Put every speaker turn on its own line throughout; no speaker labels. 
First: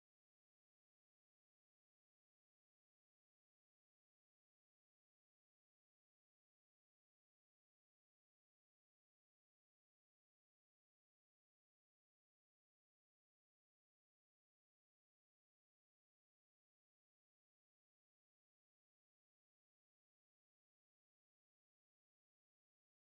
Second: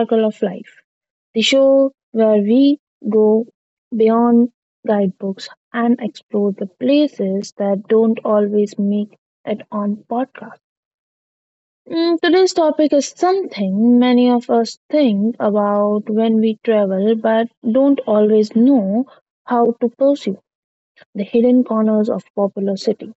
Sparkle of Life, the show where we go beyond guidebooks and explore the places that don't always make it on podcast. Today's topic is something many of us think about when we travel but don't always know how to pursue the hidden corners of popular cities.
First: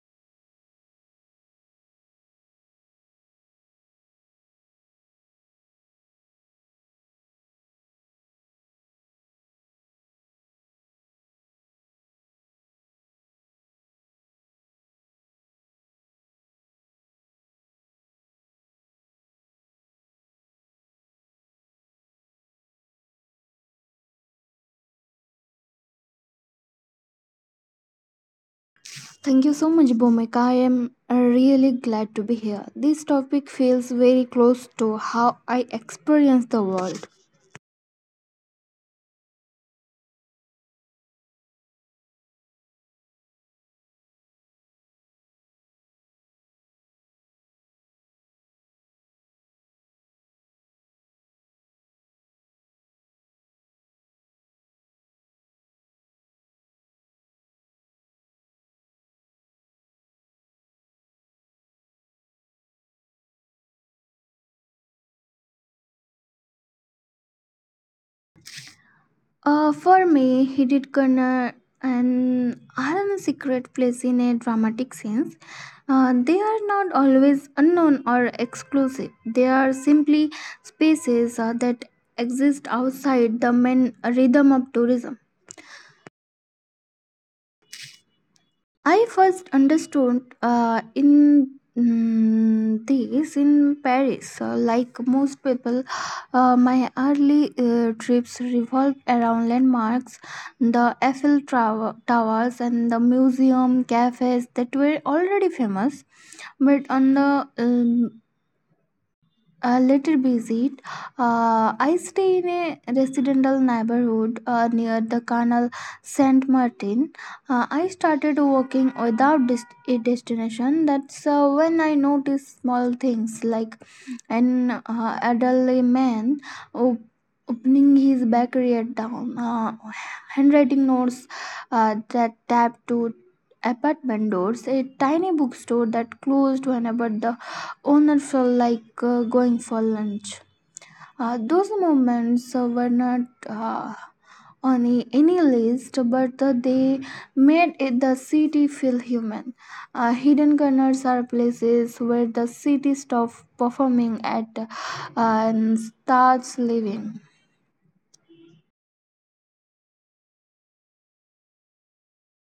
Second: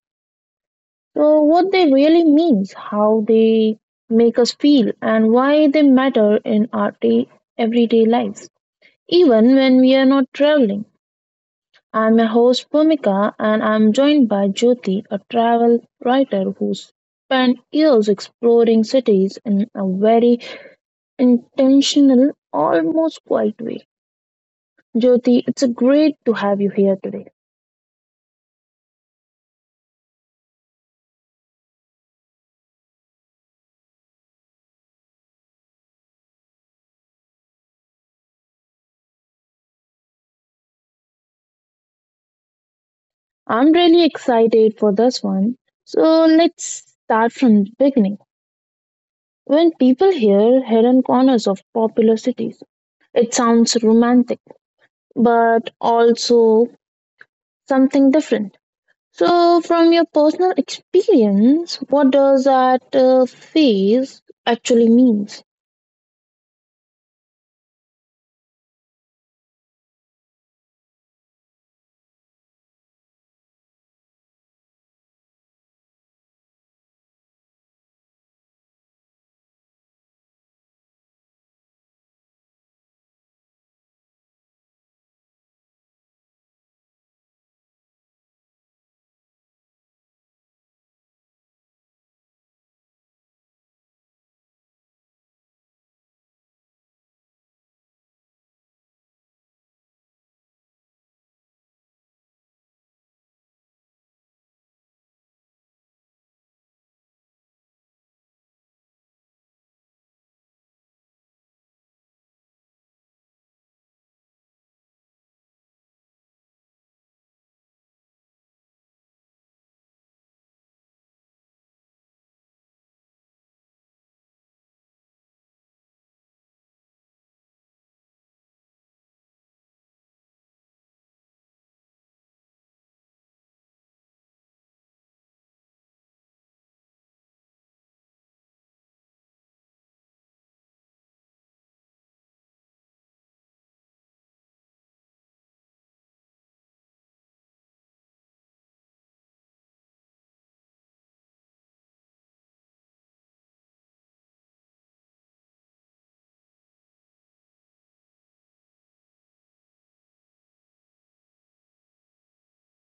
So, what they really means, how they make us feel, and why they matter in our everyday lives, even when we are not traveling. I'm your host Pumika, and I'm joined by Jyoti, a travel writer who spent years exploring cities in a very intentional, almost quiet way. Jyoti, it's a great to have you here today.
Thank you so much, Bhumika. I am really glad to be here. This topic feels very close to how I experience the world.
I'm really excited for this one. So let's start from the beginning. When people hear hidden corners of popular cities, it sounds romantic, but also something different. So, from your personal experience, what does that phase actually means?
For me, Hidden Corner and are secret place in a dramatic sense. They are not always unknown or exclusive. They are simply spaces that exist outside the main rhythm of tourism. I first understood this in Paris. So, like most people, my early trips revolved around landmarks, the Eiffel Tower, Towers, and the museum cafes that were already famous. But on the a little busy. I stay in a residential neighborhood near the canal Saint Martin. I started walking without a destination. That's when I noticed small things like an elderly man op- opening his bakery at down, handwriting notes that tapped to apartment doors, a tiny bookstore that closed whenever the owner felt like going for lunch. Those moments were not uh, on any list, but they made it the city feel human. Hidden corners are places where the city stops performing at and starts living.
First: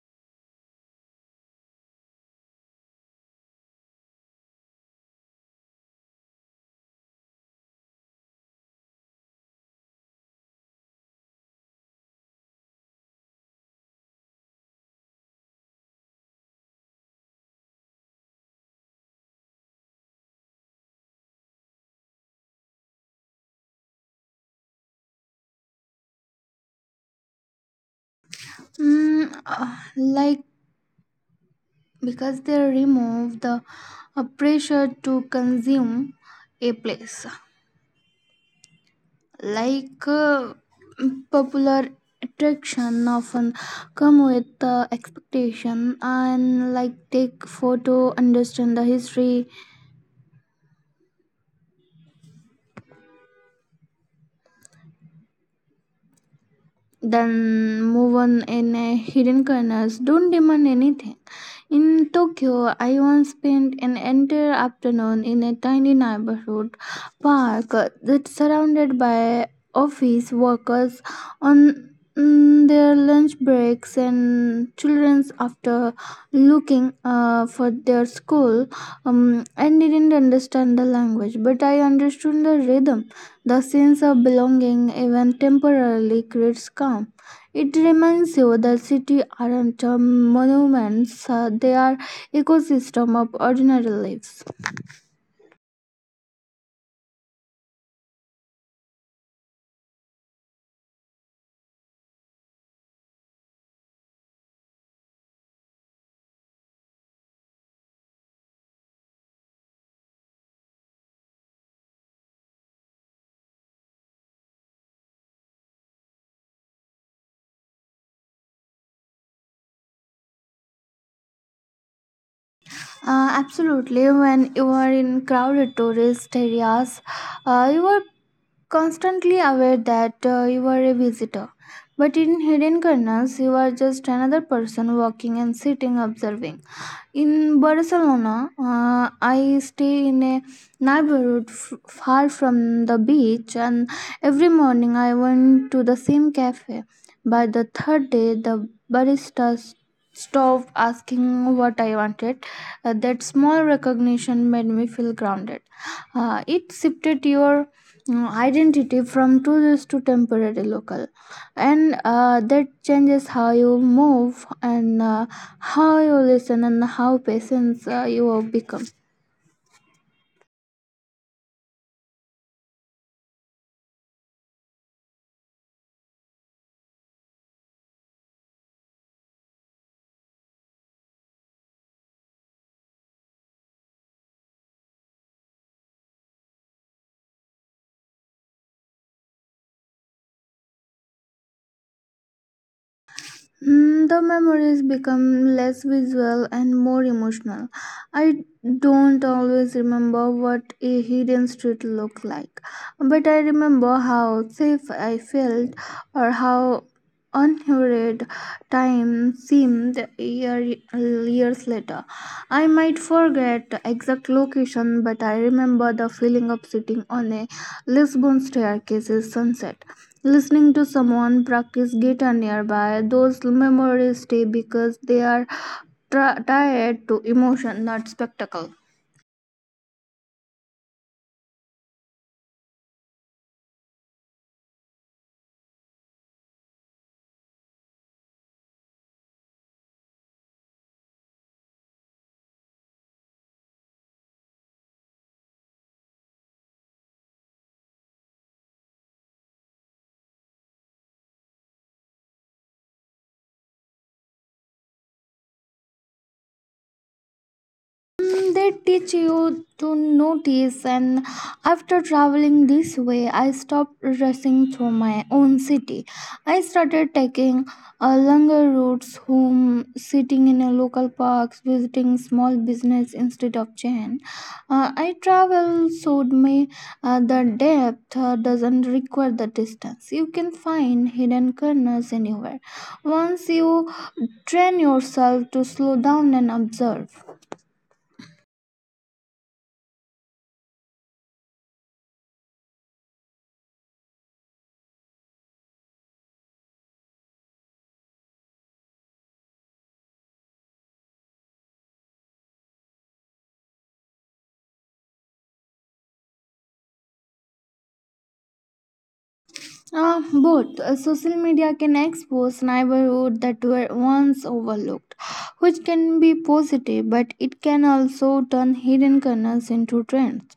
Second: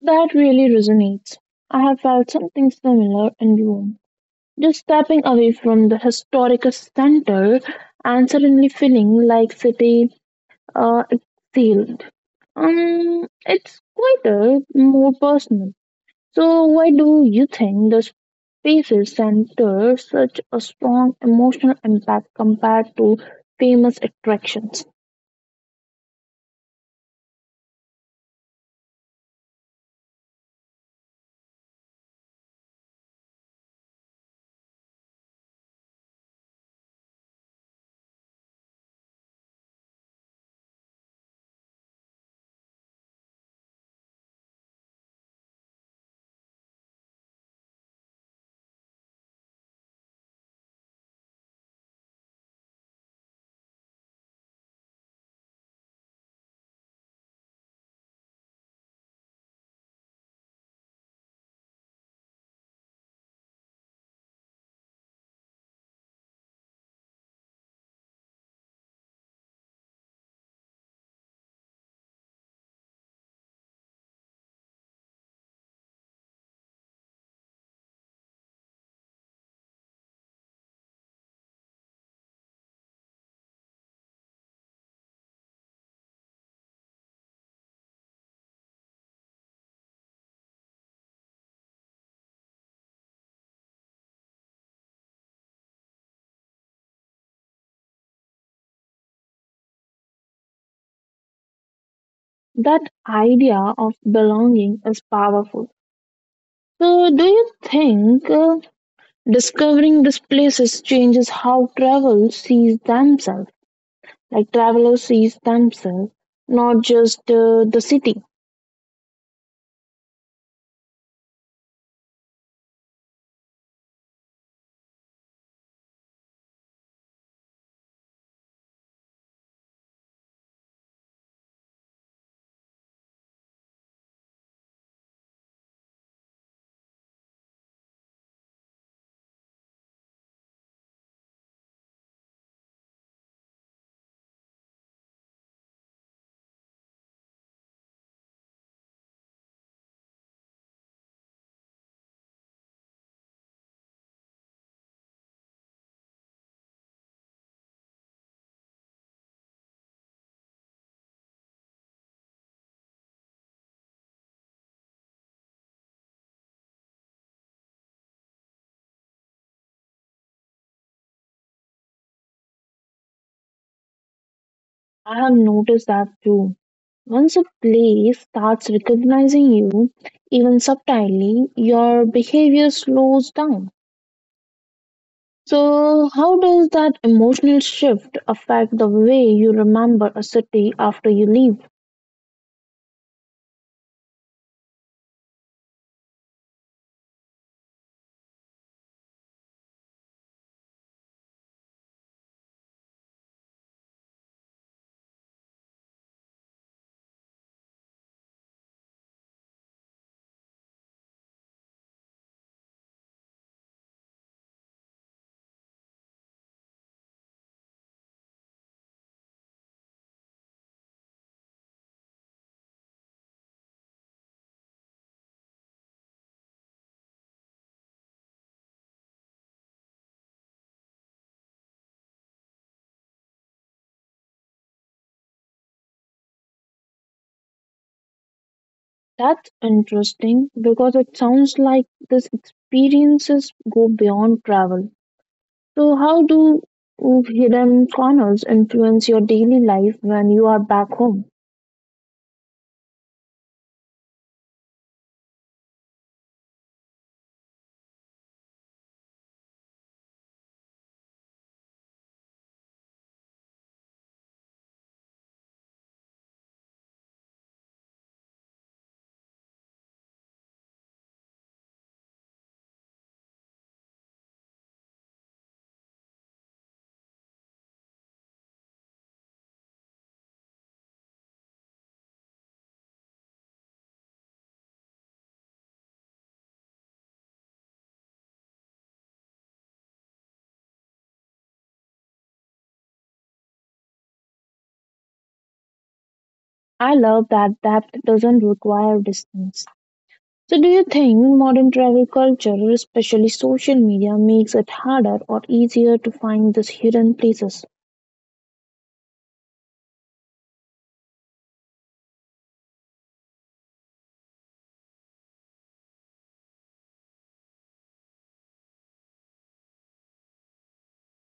That really resonates. I have felt something similar in Rome. Just stepping away from the historical center and suddenly feeling like city exhaled. It's quieter, more personal. So, why do you think the spaces center such a strong emotional impact compared to famous attractions?
Like because they remove the pressure to consume a place. Like popular attraction often come with expectation and like take photo understand the history. Then move on in a hidden corners. Don't demand anything. In Tokyo, I once spent an entire afternoon in a tiny neighborhood park that's surrounded by office workers on their lunch breaks and children's after looking for their school. Um, I didn't understand the language but I understood the rhythm, the sense of belonging, even temporarily, creates calm. It reminds you that cities aren't monuments, they are ecosystem of ordinary lives.
That idea of belonging is powerful. So, do you think discovering these places changes how travel sees themselves? Like travelers sees themselves, not just the city.
Absolutely. When you are in crowded tourist areas, you are constantly aware that you are a visitor. But in hidden corners, you are just another person walking and sitting, observing. In Barcelona, I stay in a neighborhood far from the beach, and every morning I went to the same cafe. By the third day, the barista stop asking what I wanted. That small recognition made me feel grounded. It shifted your identity from tourist to temporary local, and that changes how you move and how you listen and how patient you become.
I have noticed that too. Once a place starts recognizing you, even subtly, your behavior slows down. So, how does that emotional shift affect the way you remember a city after you leave?
The memories become less visual and more emotional. I don't always remember what a hidden street looked like, but I remember how safe I felt or how unhurried time seemed year, years later. I might forget the exact location, but I remember the feeling of sitting on a Lisbon staircase's sunset, listening to someone practice guitar nearby. Those memories stay because they are tied to emotion, not spectacle.
That's interesting because it sounds like these experiences go beyond travel. So, how do hidden corners influence your daily life when you are back home?
They teach you to notice. And after traveling this way I stopped rushing through my own city. I started taking longer routes home, sitting in a local parks, visiting small business instead of chain. I travel showed me the depth doesn't require the distance. You can find hidden corners anywhere once you train yourself to slow down and observe.
I love that depth doesn't require distance. So, do you think modern travel culture, especially social media, makes it harder or easier to find these hidden places?
Both social media can expose neighborhoods that were once overlooked, which can be positive, but it can also turn hidden corners into trends.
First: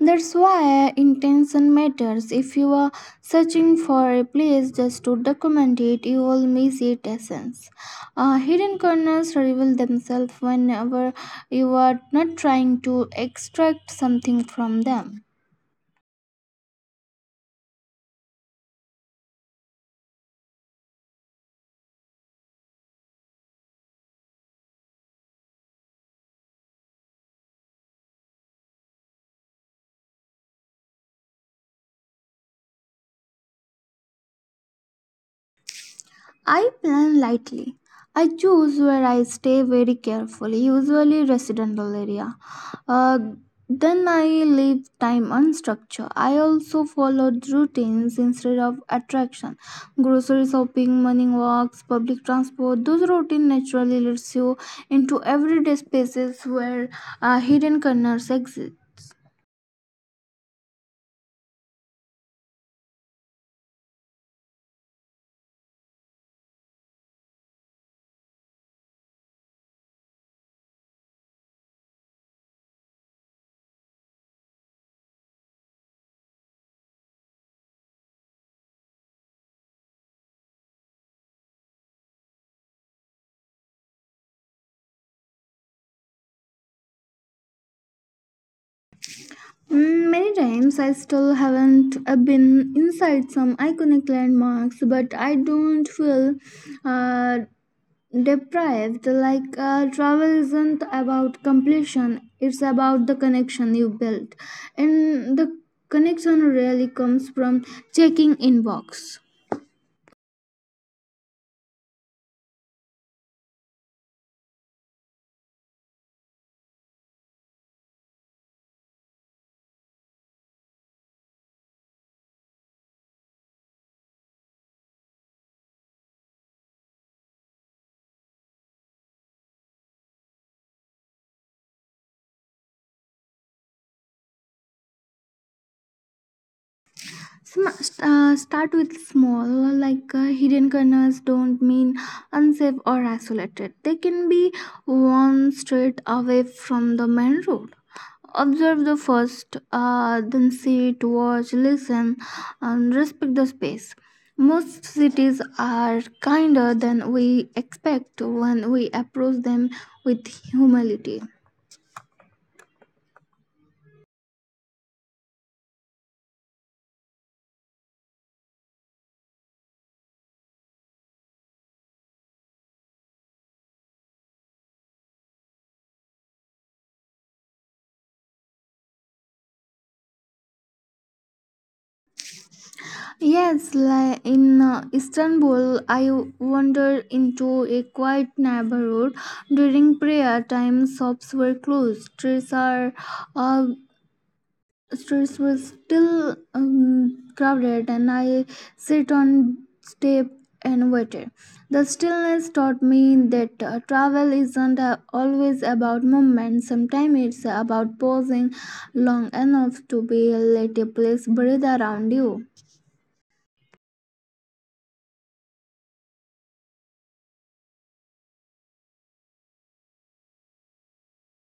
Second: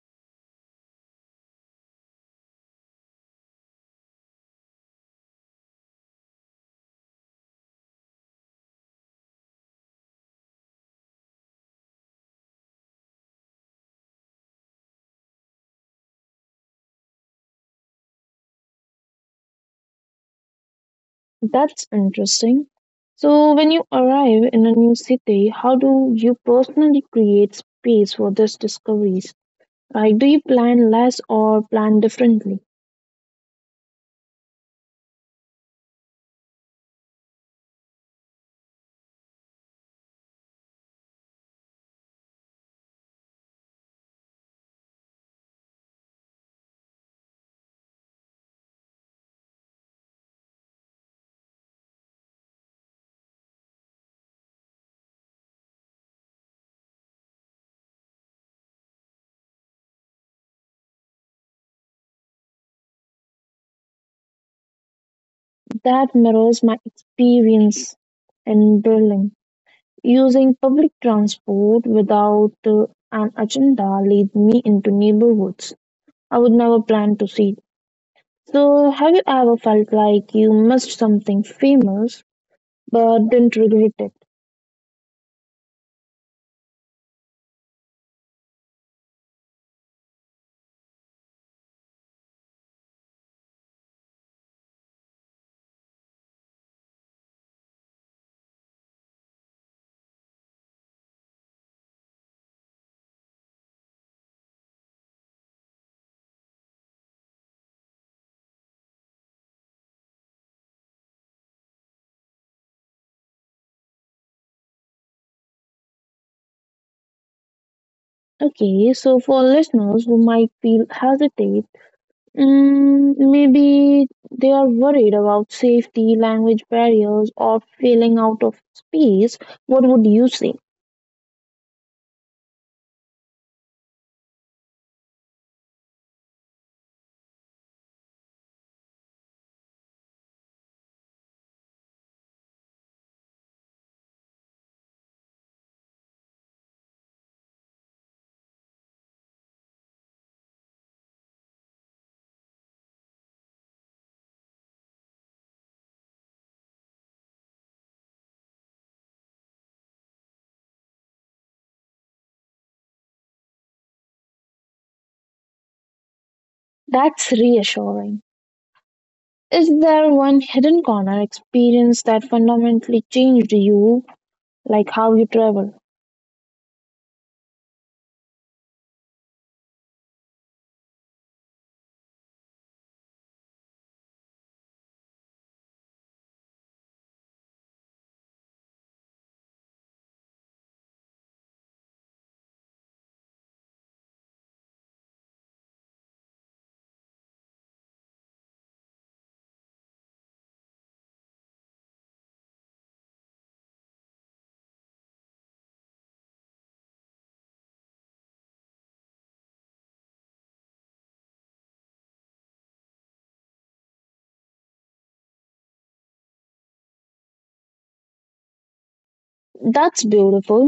That's why intention matters. If you are searching for a place just to document it, you will miss its essence. Hidden corners reveal themselves whenever you are not trying to extract something from them.
That's interesting. So, when you arrive in a new city, how do you personally create space for these discoveries? Like, do you plan less or plan differently?
I plan lightly. I choose where I stay very carefully, usually residential area. Uh, then I leave time unstructured. I also followed routines instead of attraction. Grocery shopping, morning walks, public transport. Those routine naturally leads you into everyday spaces where hidden corners exist.
That mirrors my experience in Berlin. Using public transport without an agenda lead me into neighborhoods I would never plan to see. So, have you ever felt like you missed something famous but didn't regret it?
Many times I still haven't been inside some iconic landmarks, but I don't feel uh, deprived. Like travel isn't about completion, it's about the connection you built. And the connection really comes from checking inbox.
Okay, so for listeners who might feel hesitate, maybe they are worried about safety, language barriers, or feeling out of space, what would you say?
Sm- Start with small, like hidden corners don't mean unsafe or isolated. They can be worn straight away from the main road. Observe the first, then sit, watch, listen, and respect the space. Most cities are kinder than we expect when we approach them with humility.
That's reassuring. Is there one hidden corner experience that fundamentally changed you, like how you travel?
Yes, like in Istanbul, I wandered into a quiet neighborhood during prayer time. Shops were closed, uh, streets were still crowded, and I sit on step and waited. The stillness taught me that travel isn't always about movement. Sometimes it's about pausing long enough to be let a place breathe around you.
That's beautiful.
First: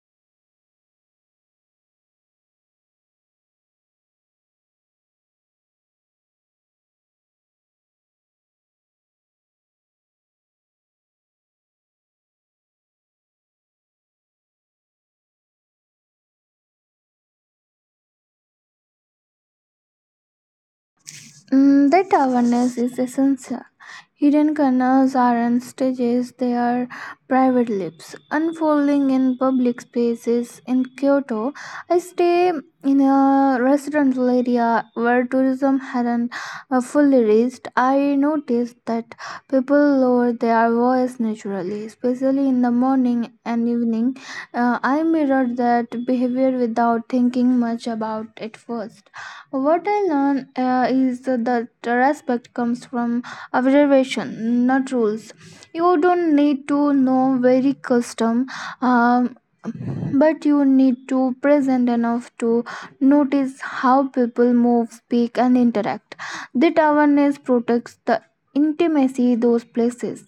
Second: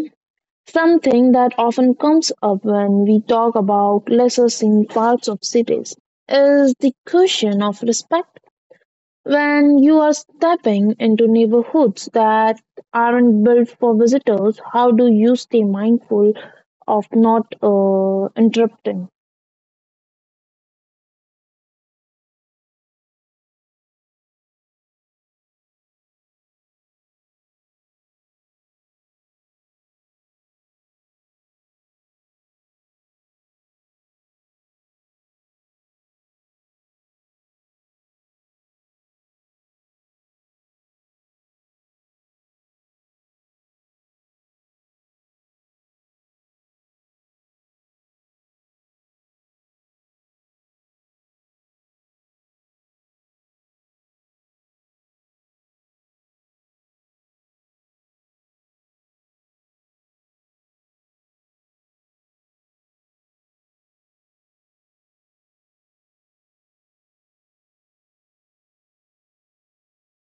Something that often comes up when we talk about lesser seen parts of cities is the question of respect. When you are stepping into neighborhoods that aren't built for visitors, how do you stay mindful of not interrupting?
That awareness is essential. Hidden corners aren't stages, they are private lips unfolding in public spaces. In Kyoto, I stay in a residential area where tourism hadn't fully reached. I noticed that people lower their voice naturally, especially in the morning and evening. I mirrored that behavior without thinking much about it first. What I learn is that respect comes from observation, not rules. You don't need to know very custom, um, but you need to present enough to notice how people move, speak, and interact. That awareness protects the intimacy those places.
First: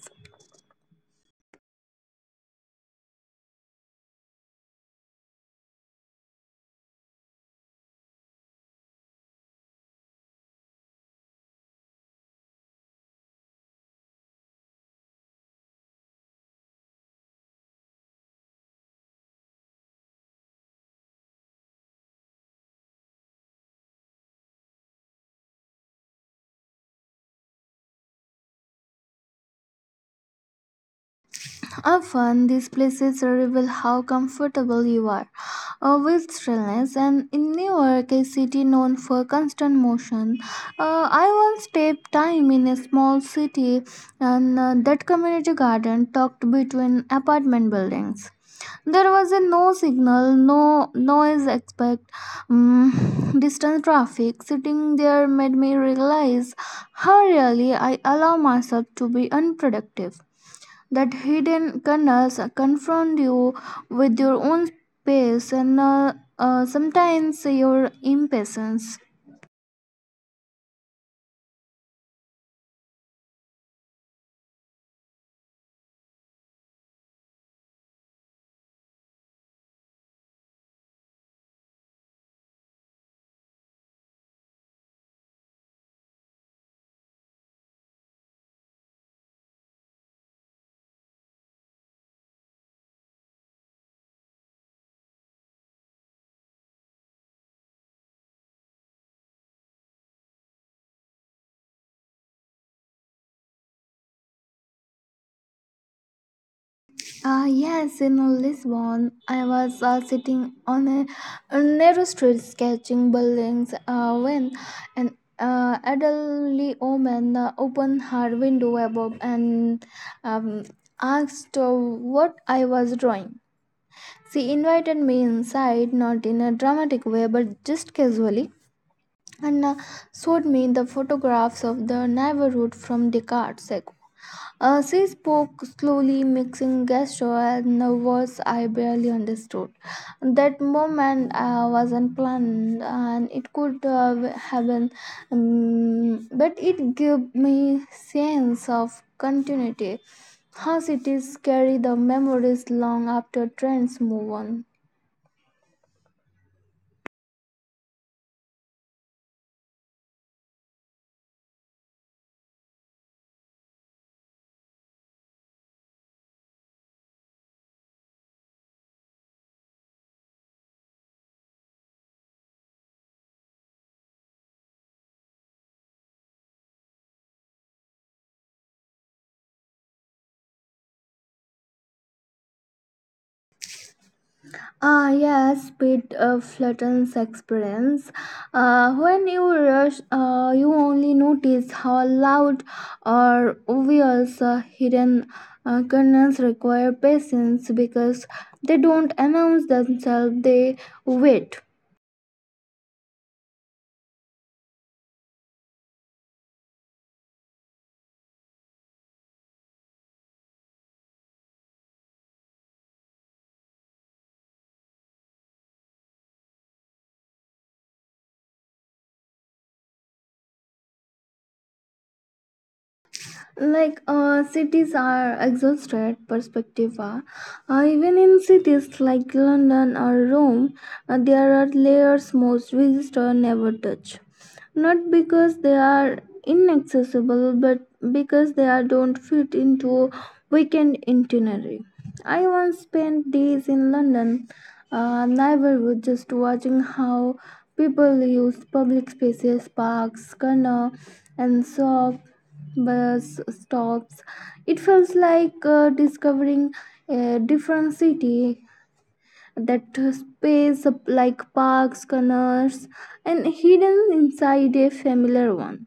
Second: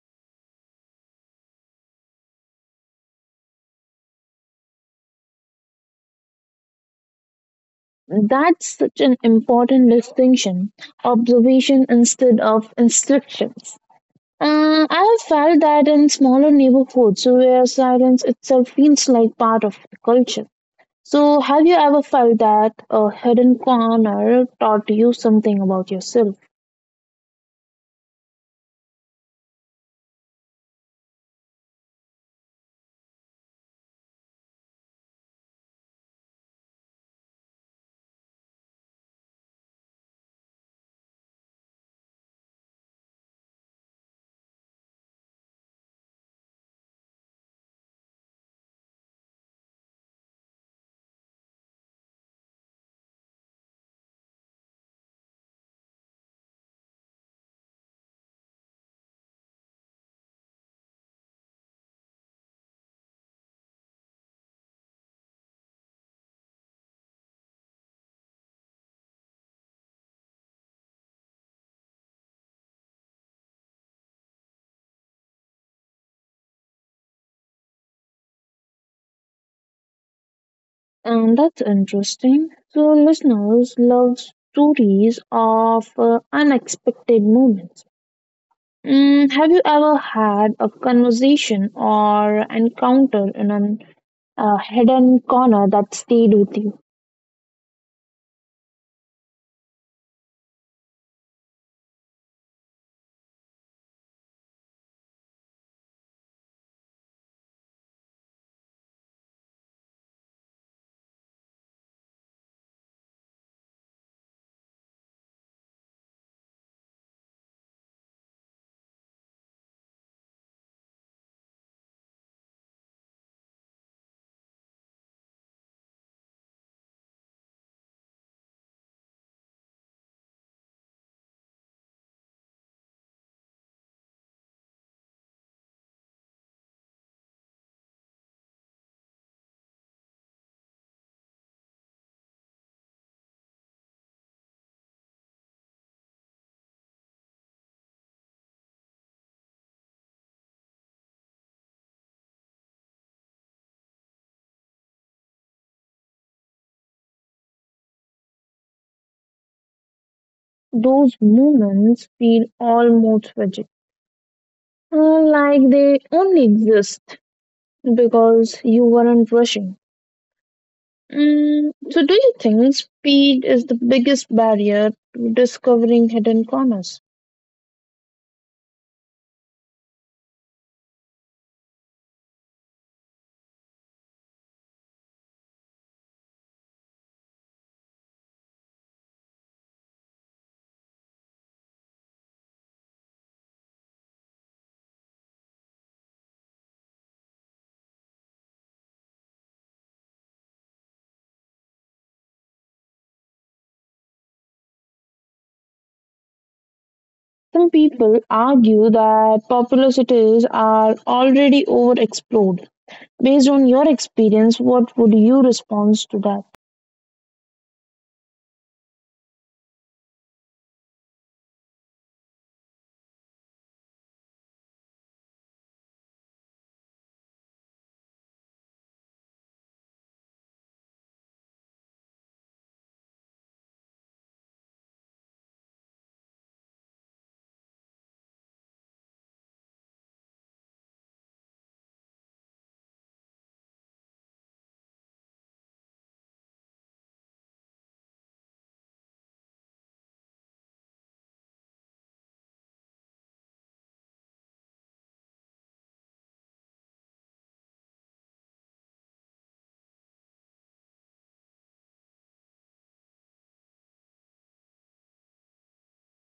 That's such an important distinction observation instead of instructions. I have felt that in smaller neighborhoods where silence itself feels like part of the culture. So, have you ever felt that a hidden corner taught you something about yourself?
Often, these places reveal how comfortable you are with stillness. And in New York, a city known for constant motion, I once spent time in a small city and that community garden tucked between apartment buildings. There was a no signal, no noise expect, mm distant traffic. Sitting there made me realize how really I allow myself to be unproductive. That hidden kernels confront you with your own pace and sometimes your impatience.
And that's interesting. So, listeners love stories of unexpected moments. Have you ever had a conversation or encounter in an a hidden corner that stayed with you?
Ah, yes, in Lisbon, I was sitting on a narrow street sketching buildings when an elderly woman opened her window above and um, asked what I was drawing. She invited me inside, not in a dramatic way, but just casually. And showed me the photographs of the neighborhood from Descartes. She spoke slowly, mixing gesture and the words I barely understood. That moment was unplanned, and it could have been, but it gave me sense of continuity. How cities carry the memories long after trends move on.
Those moments feel almost tragic, like they only exist because you weren't rushing. Mm, so, do you think speed is the biggest barrier to discovering hidden corners?
Ah, yes, bit flattens experience. When you rush, you only notice how loud or obvious hidden curtains require patience because they don't announce themselves, they wait.
Some people argue that popular cities are already overexplored. Based on your experience, what would you respond to that?
Like cities are exhausted perspective. Even in cities like London or Rome, there are layers most visitors never touch, not because they are inaccessible but because they are don't fit into weekend itinerary. I once spent days in London neighborhood just watching how people use public spaces, parks, corner, and shops, bus stops. It felt like discovering a different city, that space up like parks, corners, and hidden inside a familiar one.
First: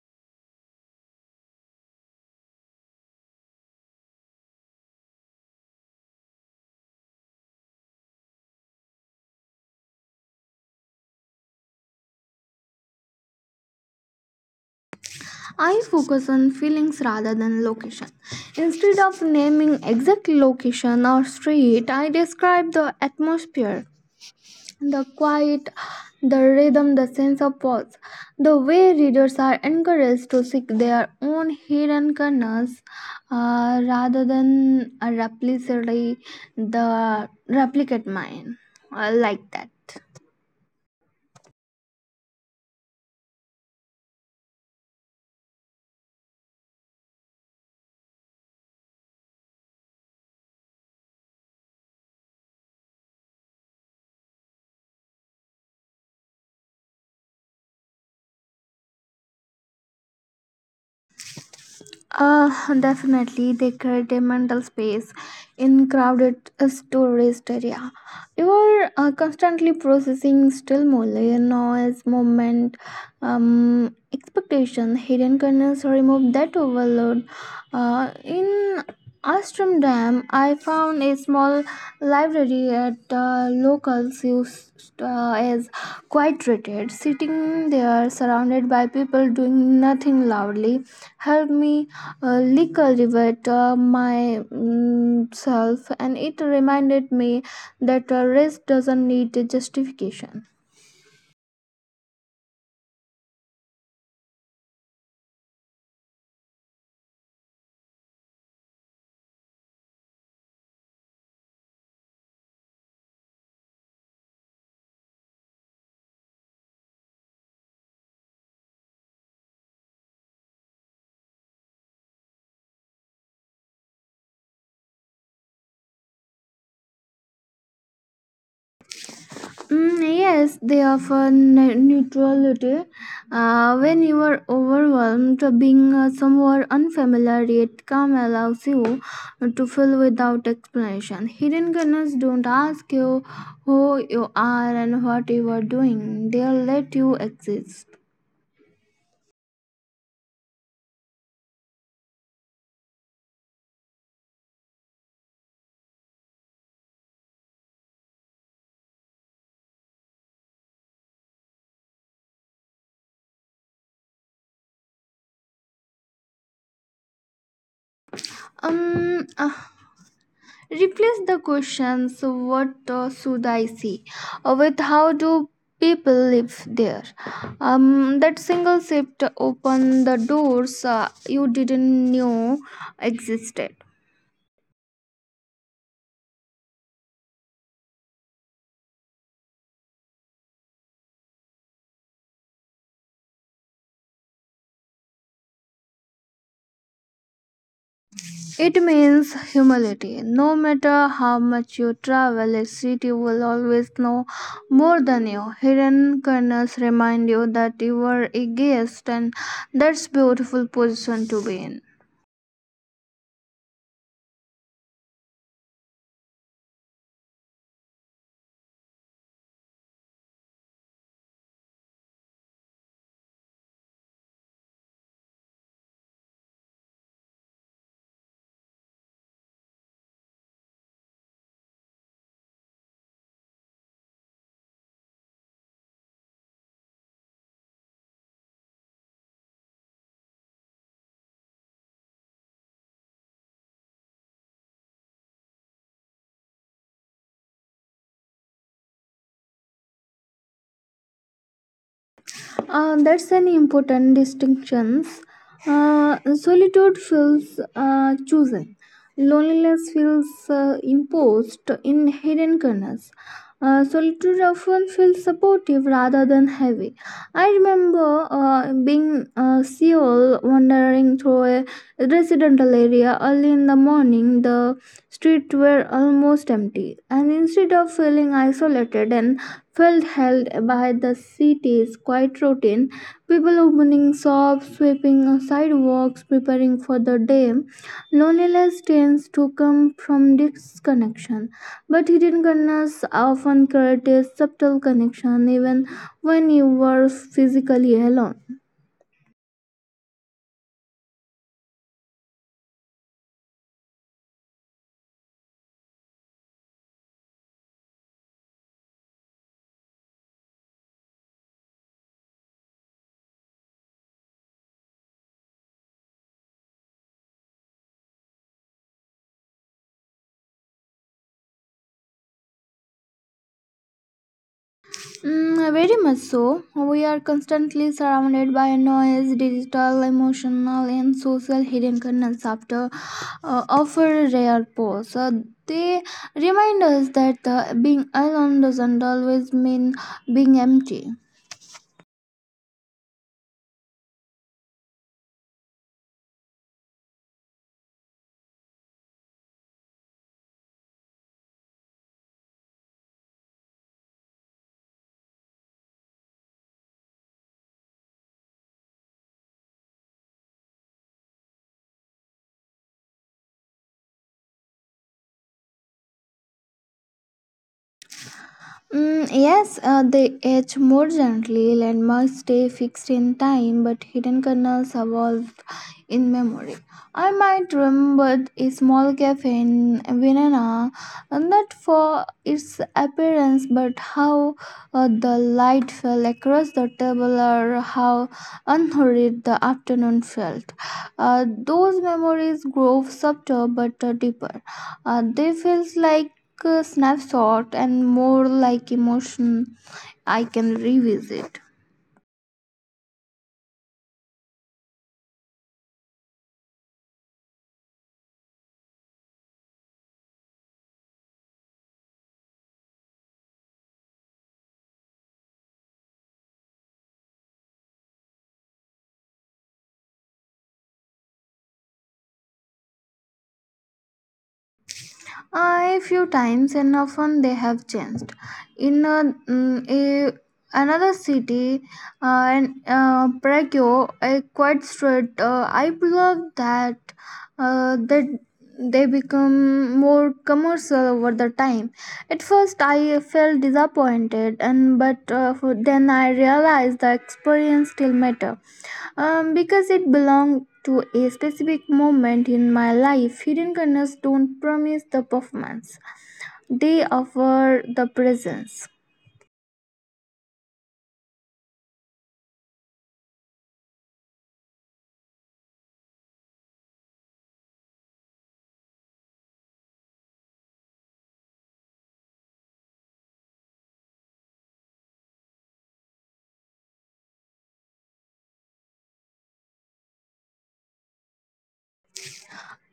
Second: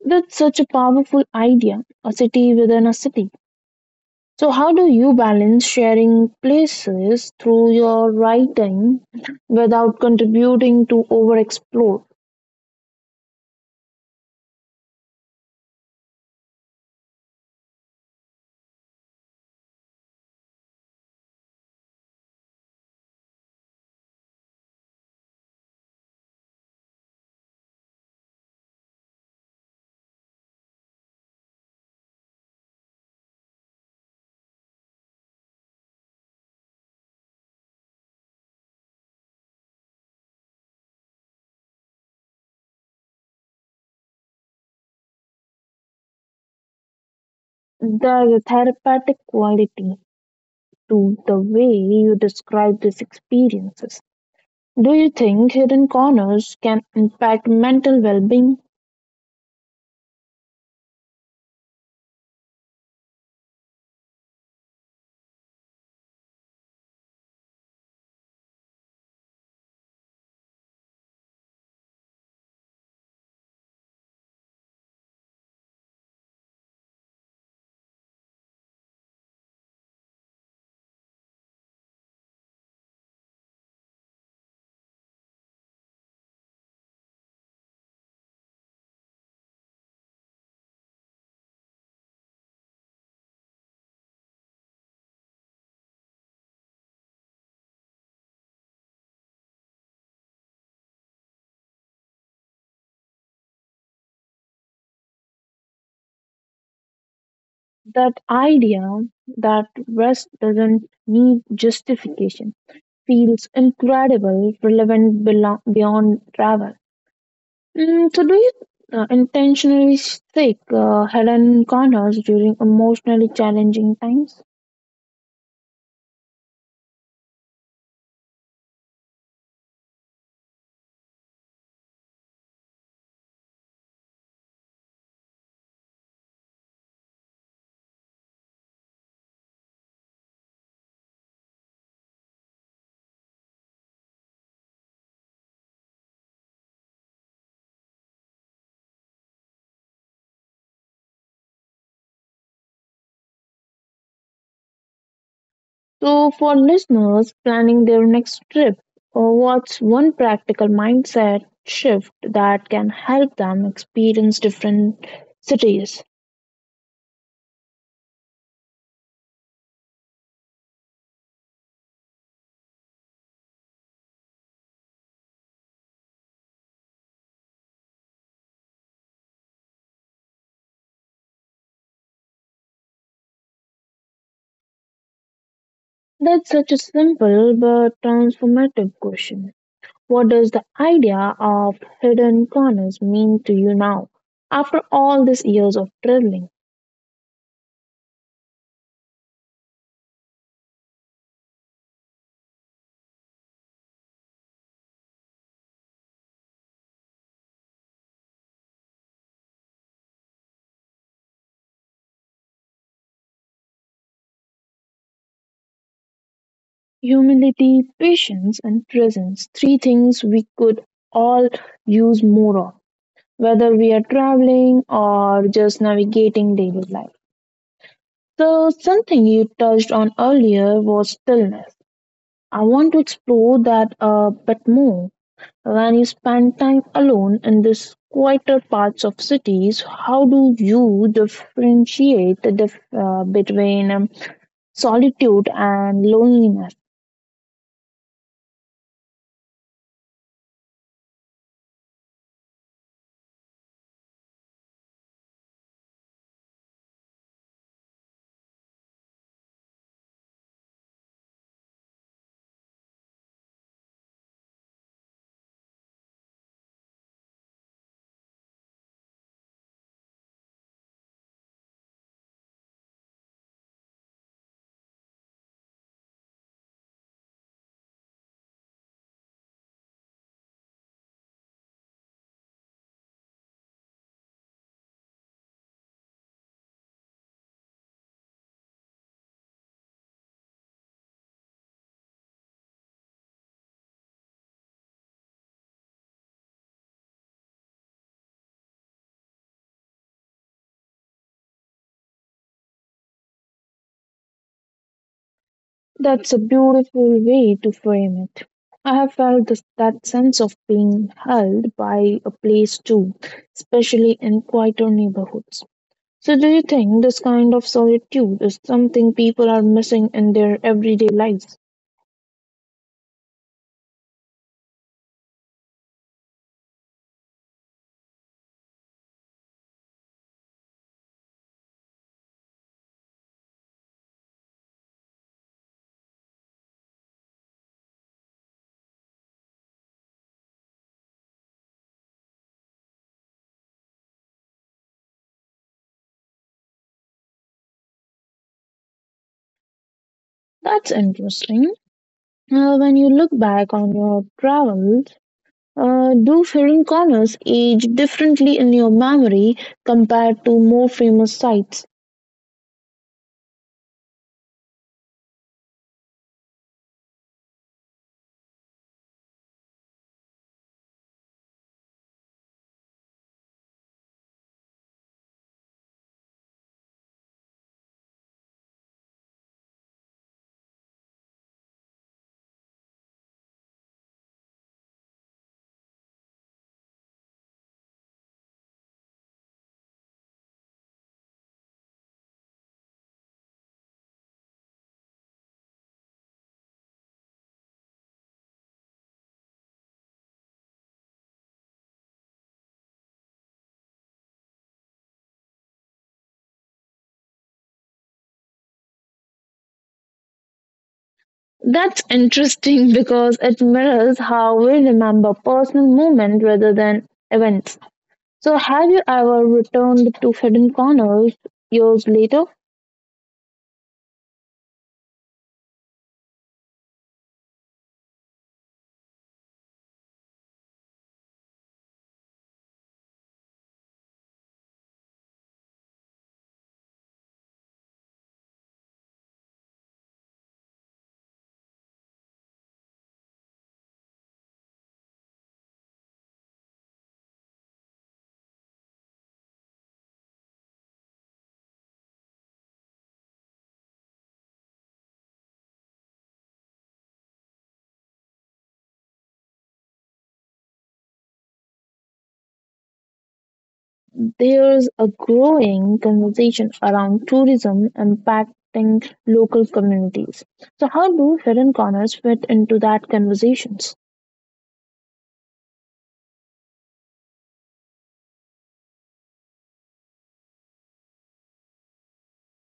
That's such a powerful idea, a city within a city. So, how do you balance sharing places through your writing without contributing to overexplore?
I focus on feelings rather than location. Instead of naming exact location or street, I describe the atmosphere, the quiet, the rhythm, the sense of pause. The way readers are encouraged to seek their own hidden corners rather than replicate mine, like that.
There's a therapeutic quality to the way you describe these experiences. Do you think hidden corners can impact mental well being?
Uh, Definitely, they create a mental space in crowded tourist area. You are constantly processing still more layer noise, movement, expectation, hidden kernels. Remove that overload. In Amsterdam, I found a small library at locals used as quite treated. Sitting there, surrounded by people doing nothing loudly, helped me Lika myself, and it reminded me that a race doesn't need a justification.
That idea that rest doesn't need justification feels incredible, relevant beyond travel. Mm, so, do you intentionally seek hidden corners during emotionally challenging times?
Yes, they offer neutrality. When you are overwhelmed, being somewhere unfamiliar yet calm allows you to feel without explanation. Hidden gunners don't ask you who you are and what you are doing, they let you exist.
So, for listeners planning their next trip, what's one practical mindset shift that can help them experience different cities?
Um, uh, Replace the questions what should I see with how do people live there. That single shift opened the doors you didn't know existed.
That's such a simple but transformative question. What does the idea of hidden corners mean to you now, after all these years of traveling?
It means humility. No matter how much you travel, a city will always know more than you. Hidden corners remind you that you are a guest, and that's beautiful position to be in.
Humility, patience, and presence three things we could all use more of, whether we are traveling or just navigating daily life. So, something you touched on earlier was stillness. I want to explore that a bit more. When you spend time alone in these quieter parts of cities, how do you differentiate the between solitude and loneliness?
That's an important distinction. Solitude feels chosen. Loneliness feels imposed in hidden corners. Solitude often feels supportive rather than heavy. I remember being Seoul, wandering through a residential area early in the morning. The streets were almost empty, and instead of feeling isolated and felt held by the city's quiet routine. People opening shops, sweeping sidewalks, preparing for the day. Loneliness tends to come from disconnection, but hidden kindness often creates subtle connection even when you were physically alone.
That's a beautiful way to frame it. I have felt this, that sense of being held by a place too, especially in quieter neighborhoods. So, do you think this kind of solitude is something people are missing in their everyday lives?
Very much so. We are constantly surrounded by noise, digital, emotional, and social hidden kernels after offer rare pause. They remind us that being alone doesn't always mean being empty.
That's interesting. When you look back on your travels, do foreign corners age differently in your memory compared to more famous sites?
Yes, they age more gently. Landmarks stay fixed in time, but hidden kernels evolve in memory. I might remember a small cafe in Vienna, and not for its appearance, but how the light fell across the table or how unhurried the afternoon felt. Those memories grow subtle but deeper. They feels like a snapshot and more like emotion I can revisit.
That's interesting because it mirrors how we remember personal moments rather than events. So, have you ever returned to hidden corners years later?
A few times, and often they have changed in a another city in Prague, a quiet street I love that uh, that they become more commercial over the time. At first, I felt disappointed, and but then I realized the experience still matter because it belonged to a specific moment in my life. Hidden corners don't promise the performance; they offer the presence.
There's a growing conversation around tourism impacting local communities. So, how do hidden corners fit into that conversations?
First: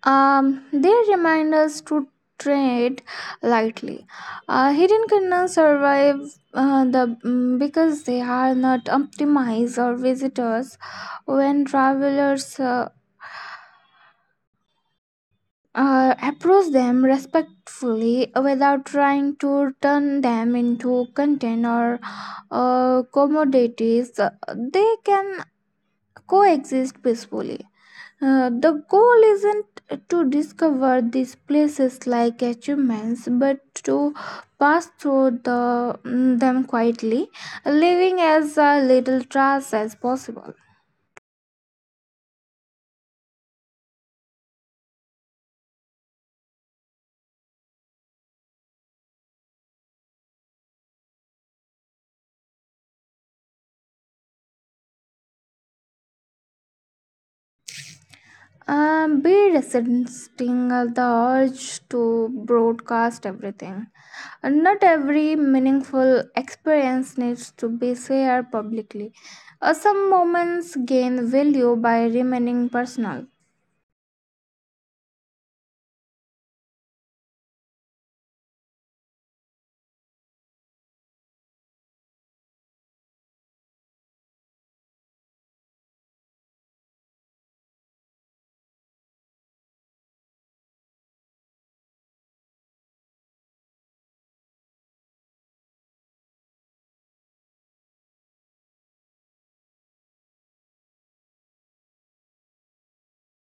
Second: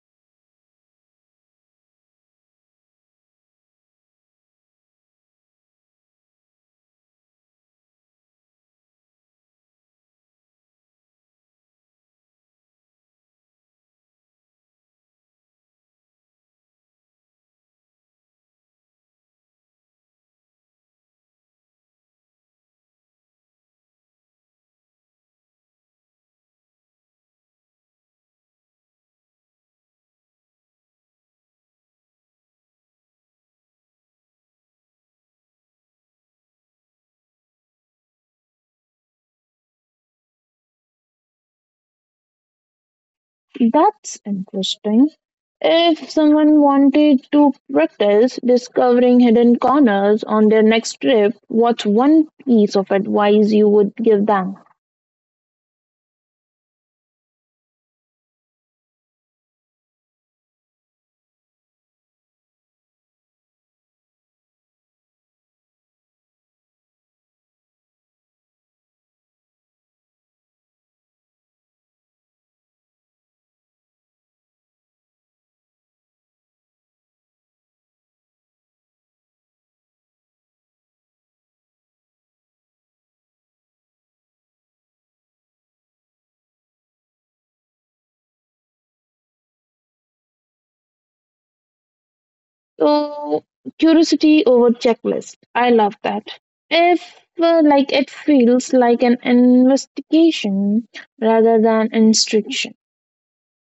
They remind us to tread lightly. Hidden corners survive because they are not optimized or visitors. When travelers approach them respectfully without trying to turn them into content or commodities, they can coexist peacefully. The goal isn't to discover these places like achievements, but to pass through them quietly, leaving as little trace as possible.
That's interesting. If someone wanted to practice discovering hidden corners on their next trip, what's one piece of advice you would give them?
Be resisting the urge to broadcast everything. And not every meaningful experience needs to be shared publicly. Some moments gain value by remaining personal.
So, curiosity over checklist. I love that. If like it feels like an investigation rather than instruction.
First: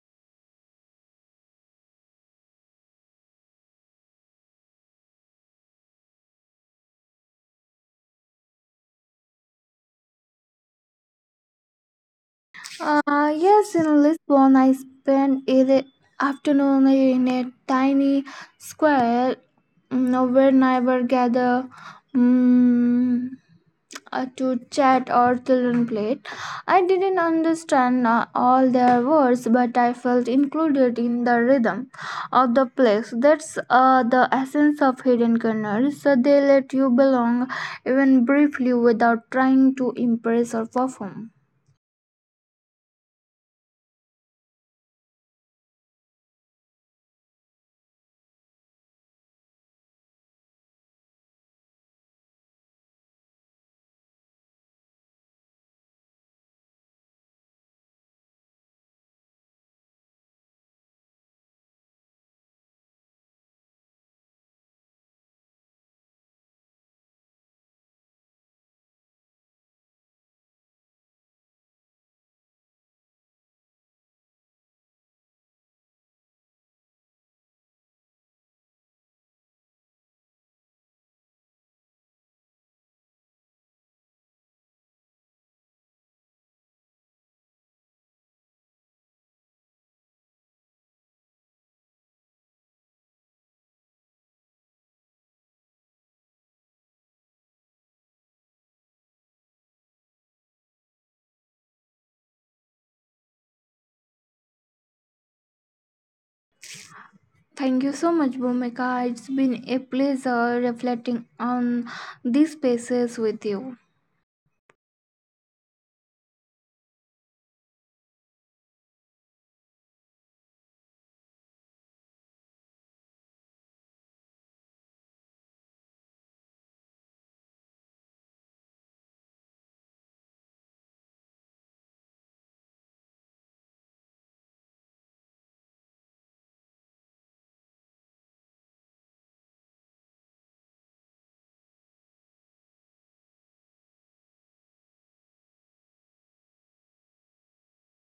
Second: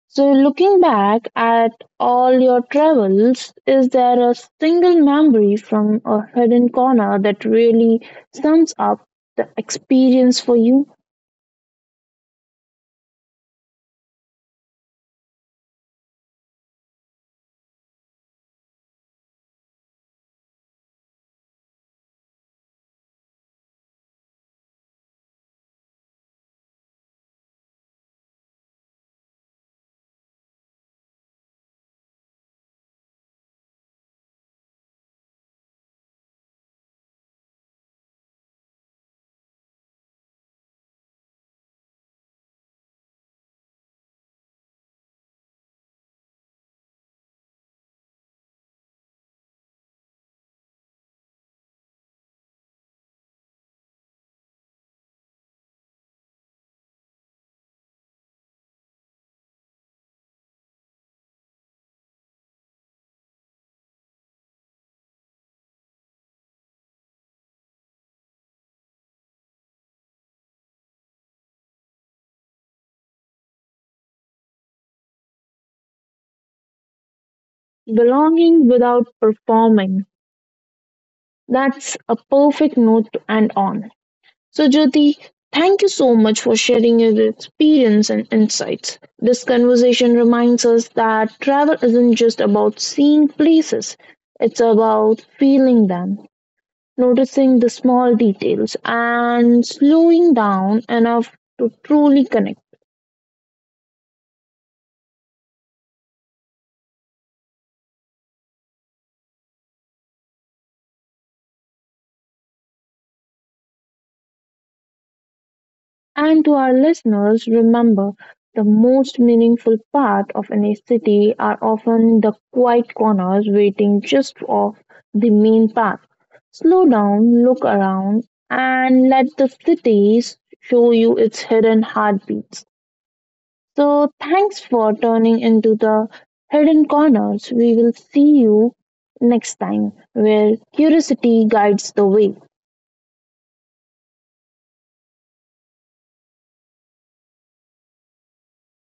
So, looking back at all your travels, is there a single memory from a hidden corner that really sums up the experience for you?
Yes, in Lisbon, I spent the afternoon in a tiny square where neighbors gather, mm, to chat or children played. I didn't understand all their words, but I felt included in the rhythm of the place. That's the essence of hidden corners. So they let you belong even briefly without trying to impress or perform.
Belonging without performing. That's a perfect note to end on. So, Jyoti, thank you so much for sharing your experience and insights. This conversation reminds us that travel isn't just about seeing places, it's about feeling them. Noticing the small details and slowing down enough to truly connect.
Thank you so much, Bhumika. It's been a pleasure reflecting on these spaces with you.
And to our listeners, remember the most meaningful part of any city are often the quiet corners waiting just off the main path. Slow down, look around, and let the cities show you its hidden heartbeats. So, thanks for turning into the hidden corners. We will see you next time where curiosity guides the way.